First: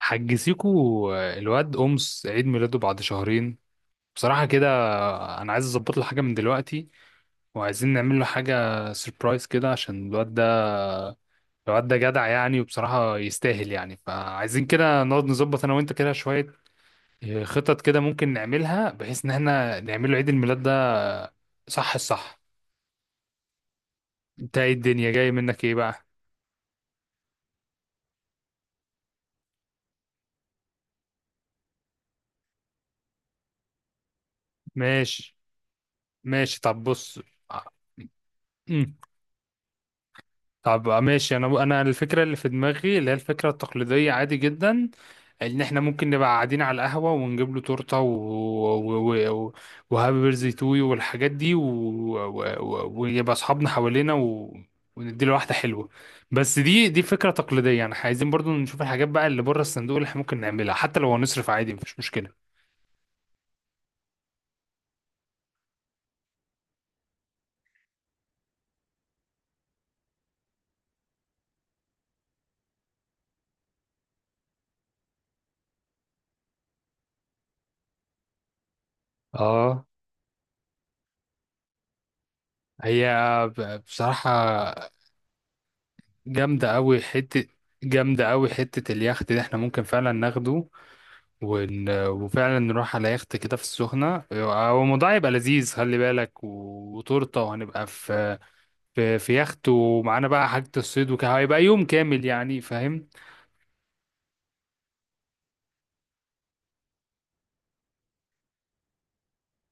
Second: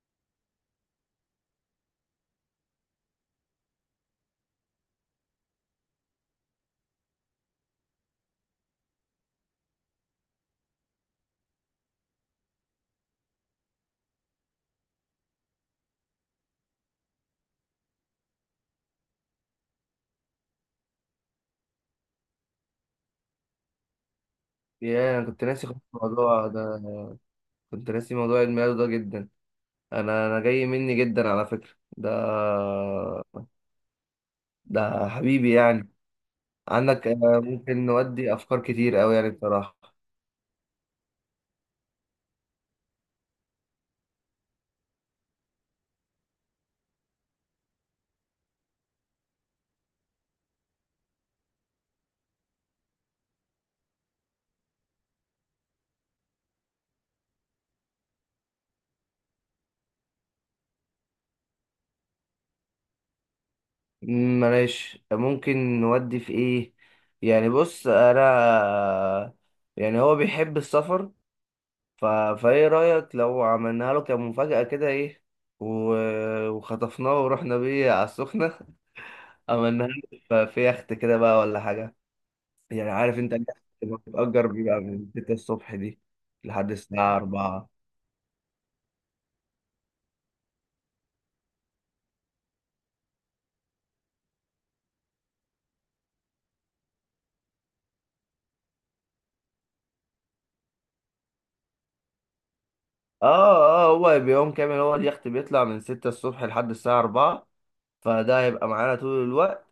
حجزيكوا الواد أمس عيد ميلاده بعد شهرين، بصراحة كده. أنا عايز أظبط له حاجة من دلوقتي وعايزين نعمل له حاجة سيربرايز كده عشان الواد ده. جدع يعني وبصراحة يستاهل يعني، فعايزين كده نقعد نظبط أنا وأنت كده شوية. خطط كده ممكن نعملها بحيث إن احنا نعمل له عيد الميلاد ده. صح. أنت إيه الدنيا؟ يا انا جاي كنت منك ناسي إيه خالص بقى؟ الموضوع ده. كنت ناسي موضوع عيد ميلاده ده جدا. انا جاي مني جدا على فكرة. ده ده ماشي. حبيبي يعني. طب عندك، بص. ممكن نودي افكار كتير قوي يعني بصراحة. طب ماشي، انا الفكره اللي في دماغي اللي هي الفكره التقليديه عادي جدا. ان احنا ممكن نبقى قاعدين على القهوه ونجيب له تورته، وهابي بيرثدي تو يو والحاجات دي، ويبقى اصحابنا حوالينا ونديله واحده حلوه. بس دي فكره تقليديه، يعني إحنا عايزين برضو نشوف الحاجات بقى اللي بره الصندوق اللي احنا ممكن نعملها، حتى لو هنصرف عادي مفيش مشكله. معلش، ممكن نودي في ايه؟ يعني بص انا، يعني هو بيحب السفر، ف... فايه رأيك لو عملناها له كمفاجأة كده ايه، و... وخطفناه ورحنا بيه على السخنة؟ اه. عملناها له في يخت كده بقى ولا حاجة. يعني هي، عارف انت اللي بتأجر، بيبقى بصراحة من 6 الصبح دي لحد جامدة أوي الساعة حتة. 4. جامدة أوي حتة اليخت ده، احنا ممكن فعلا ناخده وفعلا نروح على يخت كده في السخنة. هو الموضوع يبقى لذيذ، خلي بالك، وتورتة، وهنبقى في في يخت، ومعانا بقى حاجة الصيد وكده، هيبقى يوم كامل يعني، فاهم؟ اه اه، هو بيوم كامل، هو اليخت بيطلع من 6 الصبح لحد الساعة 4، فده هيبقى معانا طول الوقت.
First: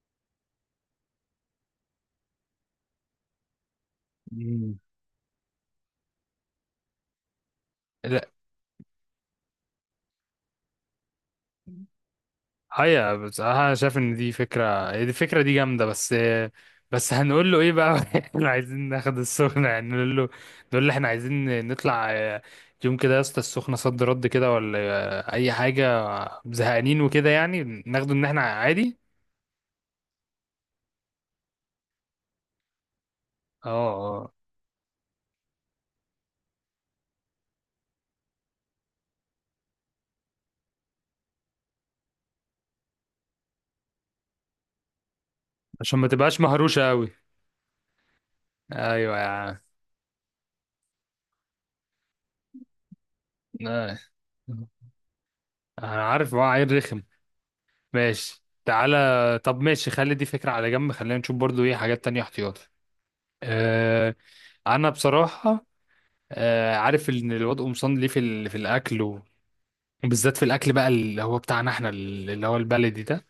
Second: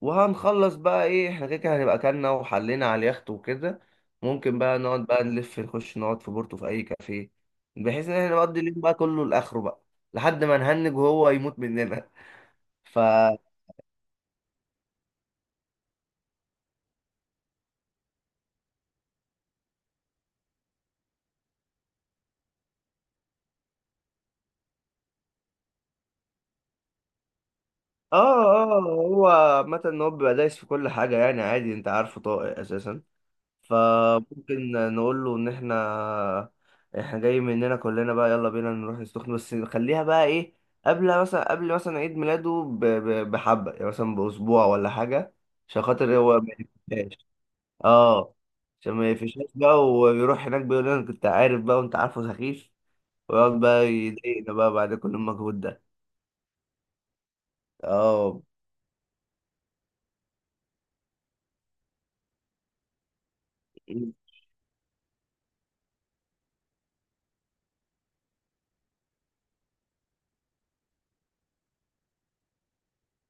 وهنخلص بقى ايه، احنا كده كده هنبقى اكلنا وحلينا على اليخت وكده. ممكن مم. بقى نقعد بقى نلف نخش نقعد في بورتو في اي كافيه، بحيث ان لا، احنا نقضي اليوم بقى كله لاخره بقى، لحد ما نهنج وهو يموت مننا. ف هيا اه بصراحة أنا شايف إن دي فكرة، هي دي الفكرة دي جامدة. بس هنقول له إيه بقى؟ إحنا عايزين ناخد السخنة، يعني نقول له، نقول له إحنا عايزين نطلع يوم كده يا اسطى السخنة، صد رد كده ولا أي حاجة، زهقانين وكده، يعني ناخده إن إحنا اه، عادي. هو عامة ان هو بيبقى دايس في كل حاجة يعني، عادي، انت عارفه طاقة اساسا. اه اه. فممكن نقول له ان احنا جاي مننا كلنا بقى، يلا بينا نروح السخنة، بس نخليها بقى ايه، قبل مثلا عيد ميلاده بحبة، يعني مثلا بأسبوع ولا حاجة، عشان عشان ما خاطر هو تبقاش ما مهروشة قوي. يفشاش. اه، عشان ما ايوه يا يفشاش عم. بقى ويروح هناك بيقول لنا أنا كنت عارف بقى، وانت عارفه سخيف، ويقعد بقى آه. يضايقنا بقى بعد كل المجهود ده. انا عارف هو عيل رخم. اه، ماشي، تعالى. طب ماشي، خلي دي فكرة على جنب، خلينا نشوف برضو ايه حاجات تانية احتياطي. آه، انا بصراحة آه، عارف ان الواد قمصان ليه في في الاكل، وبالذات في الاكل بقى، اللي هو بتاعنا احنا، اللي هو البلدي ده.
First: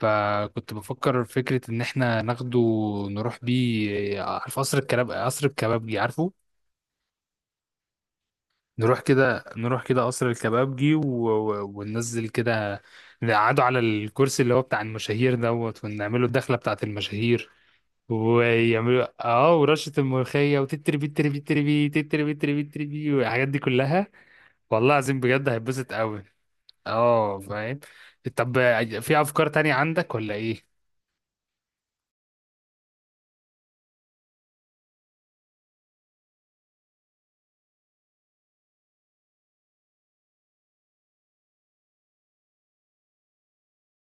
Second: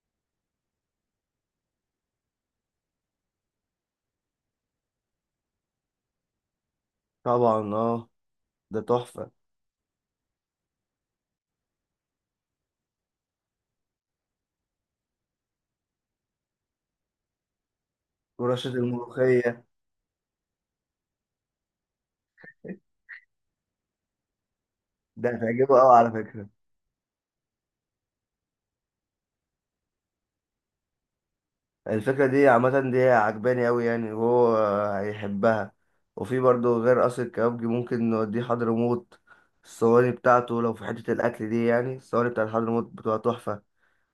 فكنت بفكر فكرة ان احنا ناخده نروح بيه، عارف قصر الكباب، قصر الكبابجي، عارفه؟ طبعا. اه، ده تحفة. نروح كده قصر الكبابجي وننزل كده، نقعدوا على الكرسي اللي هو بتاع المشاهير دوت، ونعمله الدخلة بتاعت المشاهير، ورشة ويعملوا اه الملوخية؟ ورشة الملوخية، وتتري بي تتري بي تتري بي تتري بي تتري بي تتري بي والحاجات دي كلها. والله العظيم ده بجد هتعجبه هيتبسط قوي على قوي. فكرة. اه، فاهم. طب في افكار تانية عندك ولا ايه؟ الفكرة دي عامة دي عجباني أوي يعني، وهو هيحبها. وفي برضه غير قصر الكبابجي ممكن نوديه حضرموت، الصواني بتاعته لو في حتة الأكل دي يعني، الصواني بتاعت حضرموت بتبقى تحفة.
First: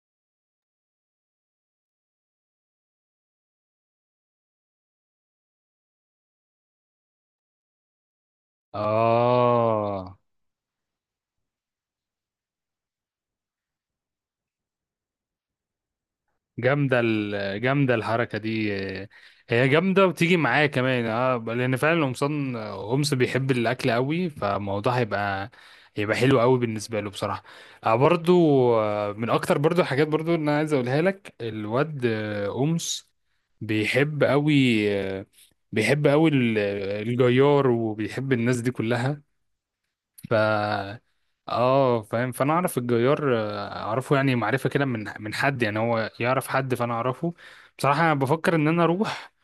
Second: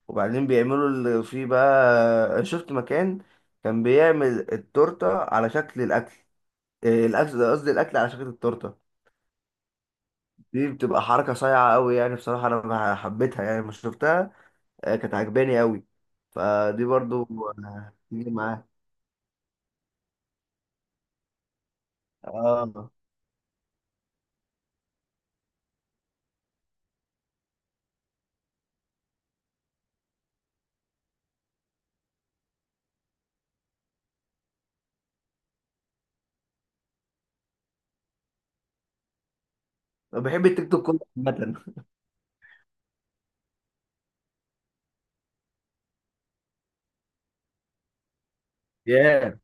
وبعدين بيعملوا اللي فيه بقى، شفت مكان كان بيعمل التورتة على شكل الأكل؟ إيه، الأكل، قصدي الأكل على شكل التورتة. اه، دي بتبقى حركة صايعة أوي يعني، بصراحة أنا حبيتها يعني لما شفتها. كانت عجباني أوي، فدي برضه. جامدة تيجي الحركة معاه. دي. آه، هي جامدة وتيجي معايا كمان، اه، لأن فعلا قمصان اه، قمص بيحب الأكل قوي، فالموضوع هيبقى، هيبقى حلو قوي بالنسبة له بصراحة. آه برضو. آه، من أكتر برضو الحاجات برضو اللي أنا عايز أقولها لك، الواد آه، قمص بيحب قوي، آه، بيحب قوي الجيار، وبيحب الناس دي كلها. أنا بحب التيك توك كله ف عامة. اه، فاهم. فانا اعرف الجيار، آه، اعرفه يعني معرفه كده من حد، يعني هو يعرف حد فانا اعرفه. بصراحه انا بفكر ان انا اروح، ياه.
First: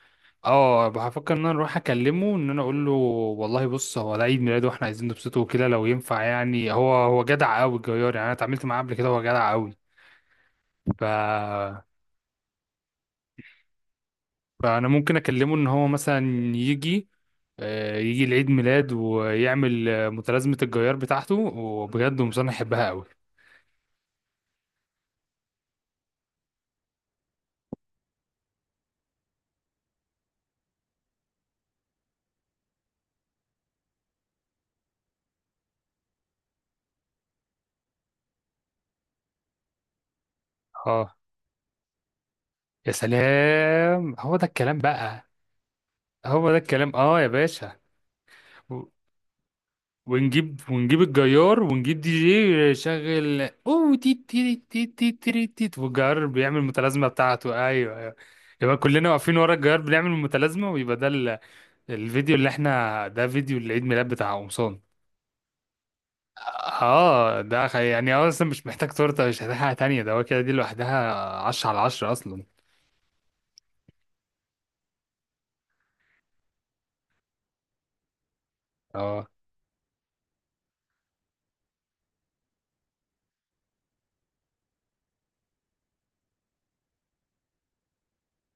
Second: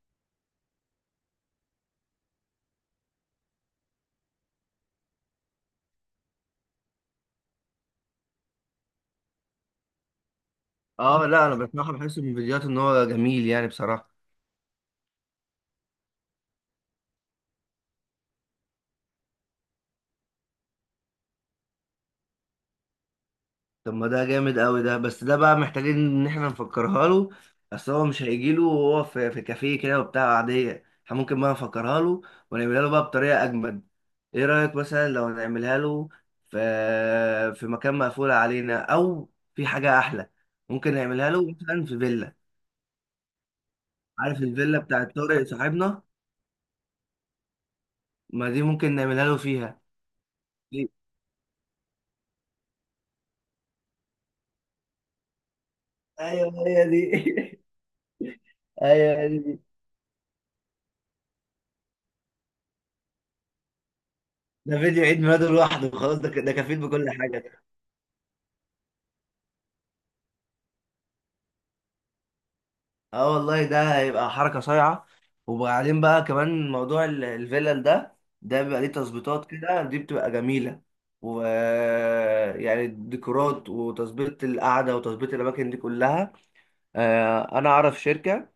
اه بفكر ان انا اروح اكلمه، ان انا اقول له والله بص هو ده عيد ميلاده واحنا عايزين نبسطه وكده لو ينفع، يعني هو جدع قوي الجيار، يعني انا اتعاملت معاه قبل كده، هو جدع قوي. ف اه لا، انا بصراحه بحس من الفيديوهات ان هو جميل يعني بصراحه. فانا ممكن اكلمه ان هو مثلا يجي، يجي لعيد ميلاد ويعمل آه، متلازمه الجيار بتاعته، وبجد ومصنع يحبها طب ما ده جامد قوي ده، بس ده بقى محتاجين ان احنا نفكرها له. اصل هو مش هيجي له وهو في كافيه كده وبتاع عادية، احنا ممكن بقى نفكرها له ونعملها له بقى بطريقة اجمد. ايه رأيك مثلا لو نعملها له في في مكان مقفول علينا او في حاجة احلى؟ ممكن قوي. نعملها له مثلا في فيلا. يا سلام، هو عارف ده الكلام الفيلا بتاعت بقى. طارق صاحبنا؟ هو ده الكلام، اه يا باشا. ما دي و- ممكن نعملها له فيها. ونجيب، ونجيب الجيار، ونجيب دي جي يشغل اوه تي تي تي تي تي تي تي، والجيار ايوه، بيعمل هي دي. المتلازمه بتاعته. ايوه ايوه. يبقى كلنا ايوه، واقفين هي ورا دي. الجيار بنعمل المتلازمه، ويبقى ده الفيديو اللي احنا، ده فيديو العيد ميلاد بتاع قمصان. ده فيديو عيد ميلاده لوحده خلاص، ده ده كفيل بكل حاجه اه، ده. يعني هو اصلا مش محتاج تورته، مش محتاج حاجه تانيه، ده هو كده دي لوحدها 10 على 10 اصلا. اه والله ده هيبقى حركه صايعه. وبعدين بقى كمان موضوع الفلل ده، ده بيبقى ليه اه تظبيطات كده، دي بتبقى جميله. و يعني الديكورات وتظبيط القعده وتظبيط الاماكن دي كلها. انا اعرف شركه،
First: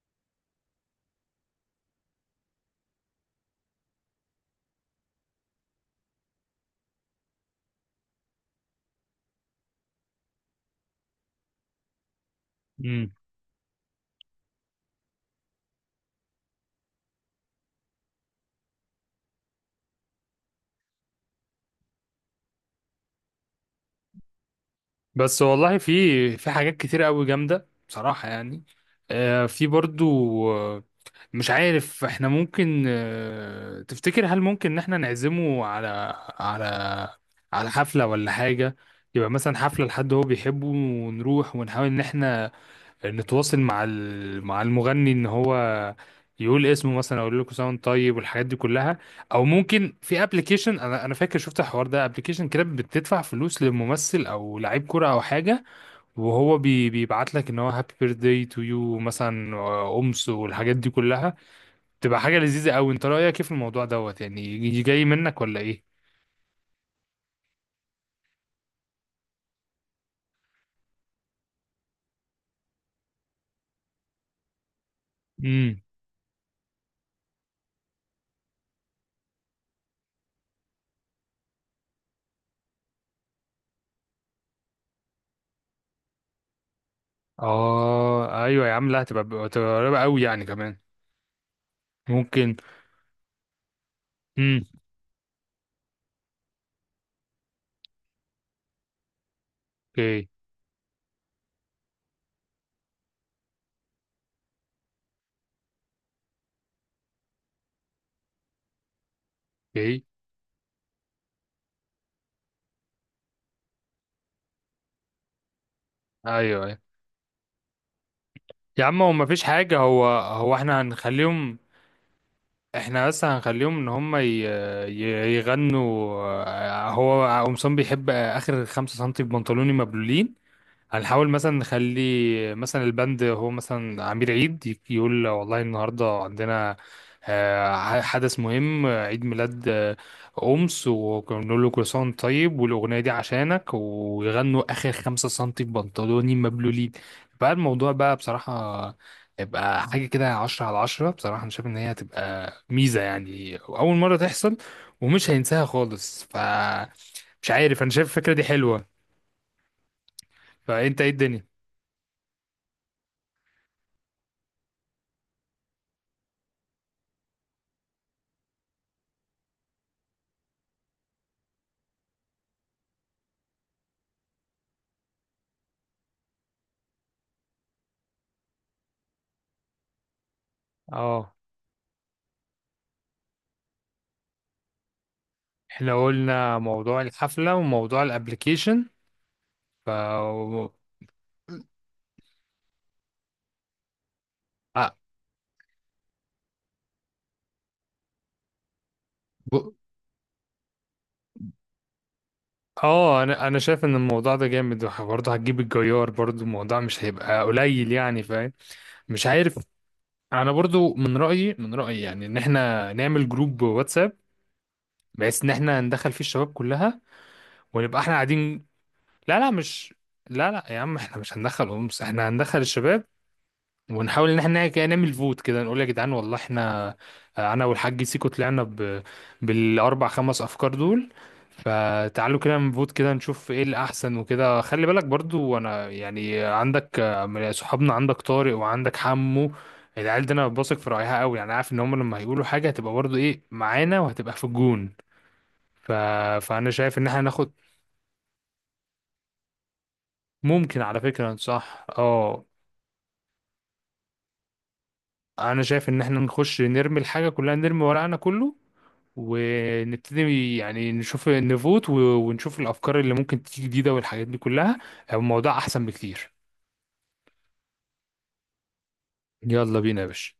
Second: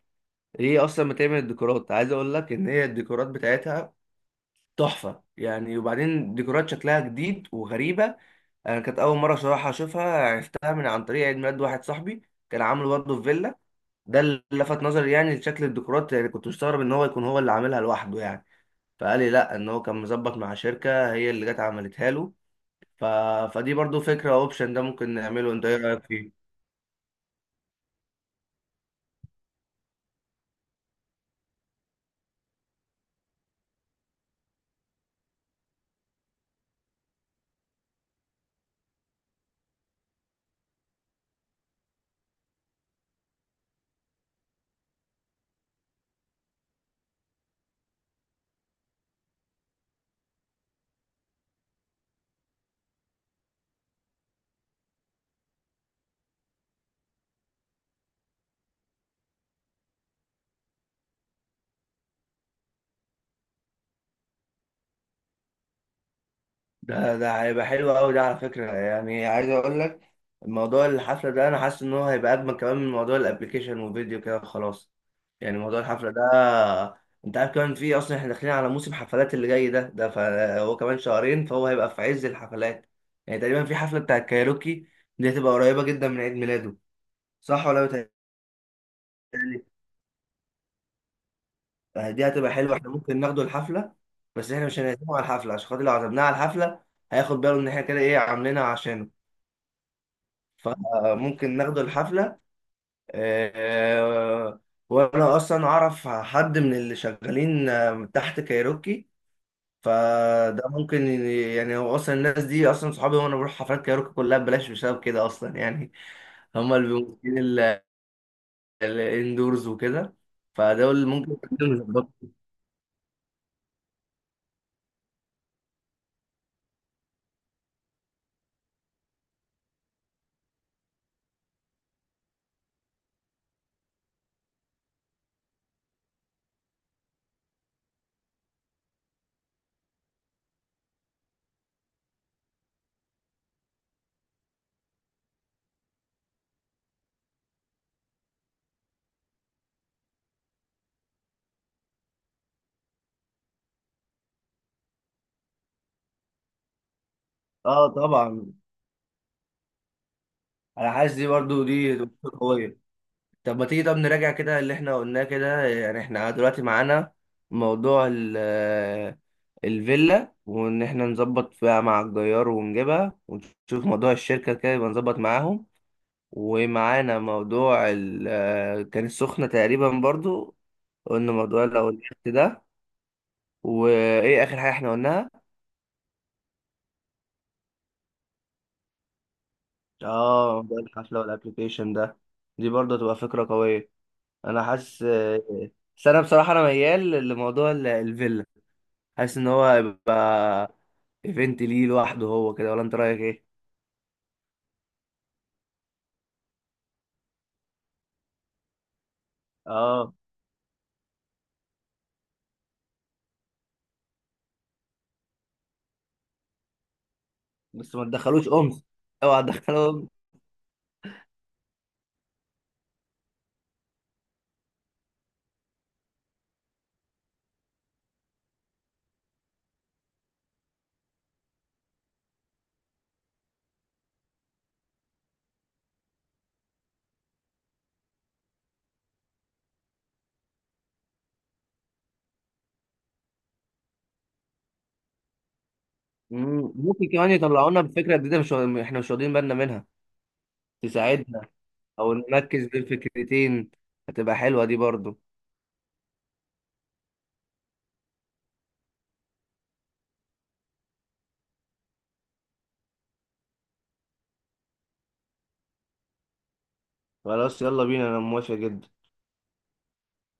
هي اصلا بتعمل الديكورات، عايز اقول لك ان هي الديكورات بتاعتها تحفة يعني، وبعدين ديكورات شكلها جديد وغريبة. أنا كانت أول مرة صراحة أشوفها، عرفتها من عن طريق عيد ميلاد واحد صاحبي كان عامله برضه في فيلا. ده اللي لفت نظري يعني لشكل الديكورات، يعني كنت مستغرب إن هو يكون هو اللي عاملها لوحده يعني. فقال لي لأ، إن هو كان مظبط مع شركة هي اللي جت عملتها له. ف... فدي برضه فكرة، أوبشن ده ممكن بس نعمله. أنت إيه والله في، رأيك فيه؟ في حاجات كتير قوي جامدة بصراحة، يعني آه، في برضو آه، مش عارف احنا ممكن، آه، تفتكر هل ممكن ان احنا نعزمه على، على، على حفلة ولا حاجة؟ يبقى مثلا حفلة لحد هو بيحبه، ونروح ونحاول ان احنا نتواصل مع مع المغني ان هو يقول اسمه مثلا، اقول لكم ساوند طيب والحاجات دي كلها. او ممكن في ابلكيشن، انا فاكر شفت الحوار ده، ابلكيشن كده بتدفع فلوس لممثل او لعيب كوره او حاجه، وهو بيبعت لك ان هو هابي بيرثداي تو يو، مثلا آه، امس والحاجات دي كلها. تبقى حاجه لذيذه قوي، انت رايك ايه في الموضوع دوت؟ يعني جاي منك ولا ايه؟ ده هيبقى حلو قوي ده على فكرة، يعني عايز اقول لك، الموضوع الحفلة ده انا حاسس ان هو هيبقى اجمل كمان من موضوع الابليكيشن وفيديو كده خلاص. يعني موضوع امم. الحفلة ده، انت عارف كمان في اصلا احنا داخلين على موسم حفلات اللي جاي ده فهو كمان شهرين، فهو هيبقى في عز الحفلات. يعني تقريبا في حفلة بتاع الكايروكي، دي هتبقى قريبة جدا من عيد ميلاده. صح ولا اه ايوه يا عم، لا هتبقى، بتهيألي؟ هتبقى قريبه قوي يعني كمان. دي هتبقى ممكن. حلوة، احنا ممكن ناخده الحفلة، بس امم. احنا مش هنعزمه على الحفلة، عشان خاطر لو عزمناه على الحفلة هياخد باله ان احنا كده ايه عاملينها عشانه. اوكي. فممكن ناخده الحفلة، آه، وأنا أصلا أعرف حد من اللي شغالين تحت كايروكي. اوكي. فده ممكن يعني، هو أصلا الناس دي أصلا صحابي، وأنا بروح حفلات كايروكي كلها ببلاش بسبب كده أصلا يعني. هما ايوه اللي بيمثلين يا عم، هو مفيش الاندورز حاجة، هو وكده، هو احنا فدول ممكن هنخليهم، يكونوا يظبطوا. احنا بس هنخليهم ان هم يغنوا، آه، هو قمصان بيحب اخر خمسة سنتي بنطلوني مبلولين. هنحاول مثلا نخلي مثلا البند هو مثلا عمير عيد يقول والله النهارده عندنا آه، حدث مهم آه، عيد ميلاد آه، أمس، ونقول له كل سنة وأنت طيب، والأغنية دي عشانك، ويغنوا آخر خمسة سنتي في بنطلوني مبلولين. بقى الموضوع بقى بصراحة، يبقى حاجة كده عشرة على عشرة، بصراحة أنا شايف إن هي هتبقى ميزة يعني، أول مرة تحصل ومش هينساها خالص. ف مش عارف، اه أنا شايف الفكرة دي طبعا. حلوة. انا فأنت إيه حاسس دي الدنيا؟ برضو دي تبقى قويه. طب ما تيجي، طب نراجع كده اللي احنا قلناه كده، يعني احنا دلوقتي معانا موضوع الفيلا، وان احنا نظبط فيها مع الجيار ونجيبها، ونشوف موضوع الشركة كده يبقى نظبط معاهم، ومعانا موضوع ال آه، كان السخنة تقريبا برضو، قلنا اه، موضوع لو الحفت ده، وايه اخر حاجة احنا قلناها؟ احنا قلنا موضوع الحفلة وموضوع الابليكيشن. ف اه، اه موضوع الحفلة والابليكيشن ده، دي برضو هتبقى فكرة قوية. انا حاسس، بس انا بصراحة انا ميال لموضوع الفيلا، حاسس ان هو ب- هيبقى ايفنت ليه لوحده هو كده، ولا انت رأيك آه، ايه؟ انا شايف ان الموضوع ده جامد، برضه هتجيب الجيار، برضه الموضوع مش هيبقى قليل يعني، فاهم؟ مش عارف. اه. انا برضه من رأيي، من رأيي يعني، ان احنا نعمل جروب واتساب بحيث ان احنا ندخل فيه الشباب كلها، بس ونبقى ما احنا تدخلوش قاعدين. أمس، لا اوعى لا مش تدخلهم. لا لا يا عم، احنا مش هندخل امس، احنا هندخل الشباب، ونحاول ان احنا كده نعمل فوت كده، نقول يا جدعان، والله احنا، انا والحاج سيكو طلعنا بالاربع خمس افكار دول، فتعالوا كده نفوت كده نشوف ايه الاحسن وكده. خلي بالك برضو، انا يعني عندك من صحابنا، عندك طارق وعندك حمو، العيال دي انا بثق في رايها قوي، يعني عارف ان هم لما هيقولوا حاجه هتبقى برضو ايه، معانا وهتبقى في الجون. ف... فانا مم. شايف ان ممكن احنا كمان ناخد، يطلعونا بفكرة جديدة مش احنا مش واخدين بالنا منها، ممكن على فكره، تساعدنا، صح او اه. نركز بين فكرتين، هتبقى حلوة دي برضو. انا شايف ان احنا نخش نرمي الحاجه كلها، نرمي ورقنا كله، ونبتدي يعني نشوف نفوت ونشوف الافكار اللي ممكن تيجي جديده والحاجات دي كلها. الموضوع احسن بكتير. خلاص، يلا بينا، انا موافق جدا. يلا بينا يا باشا.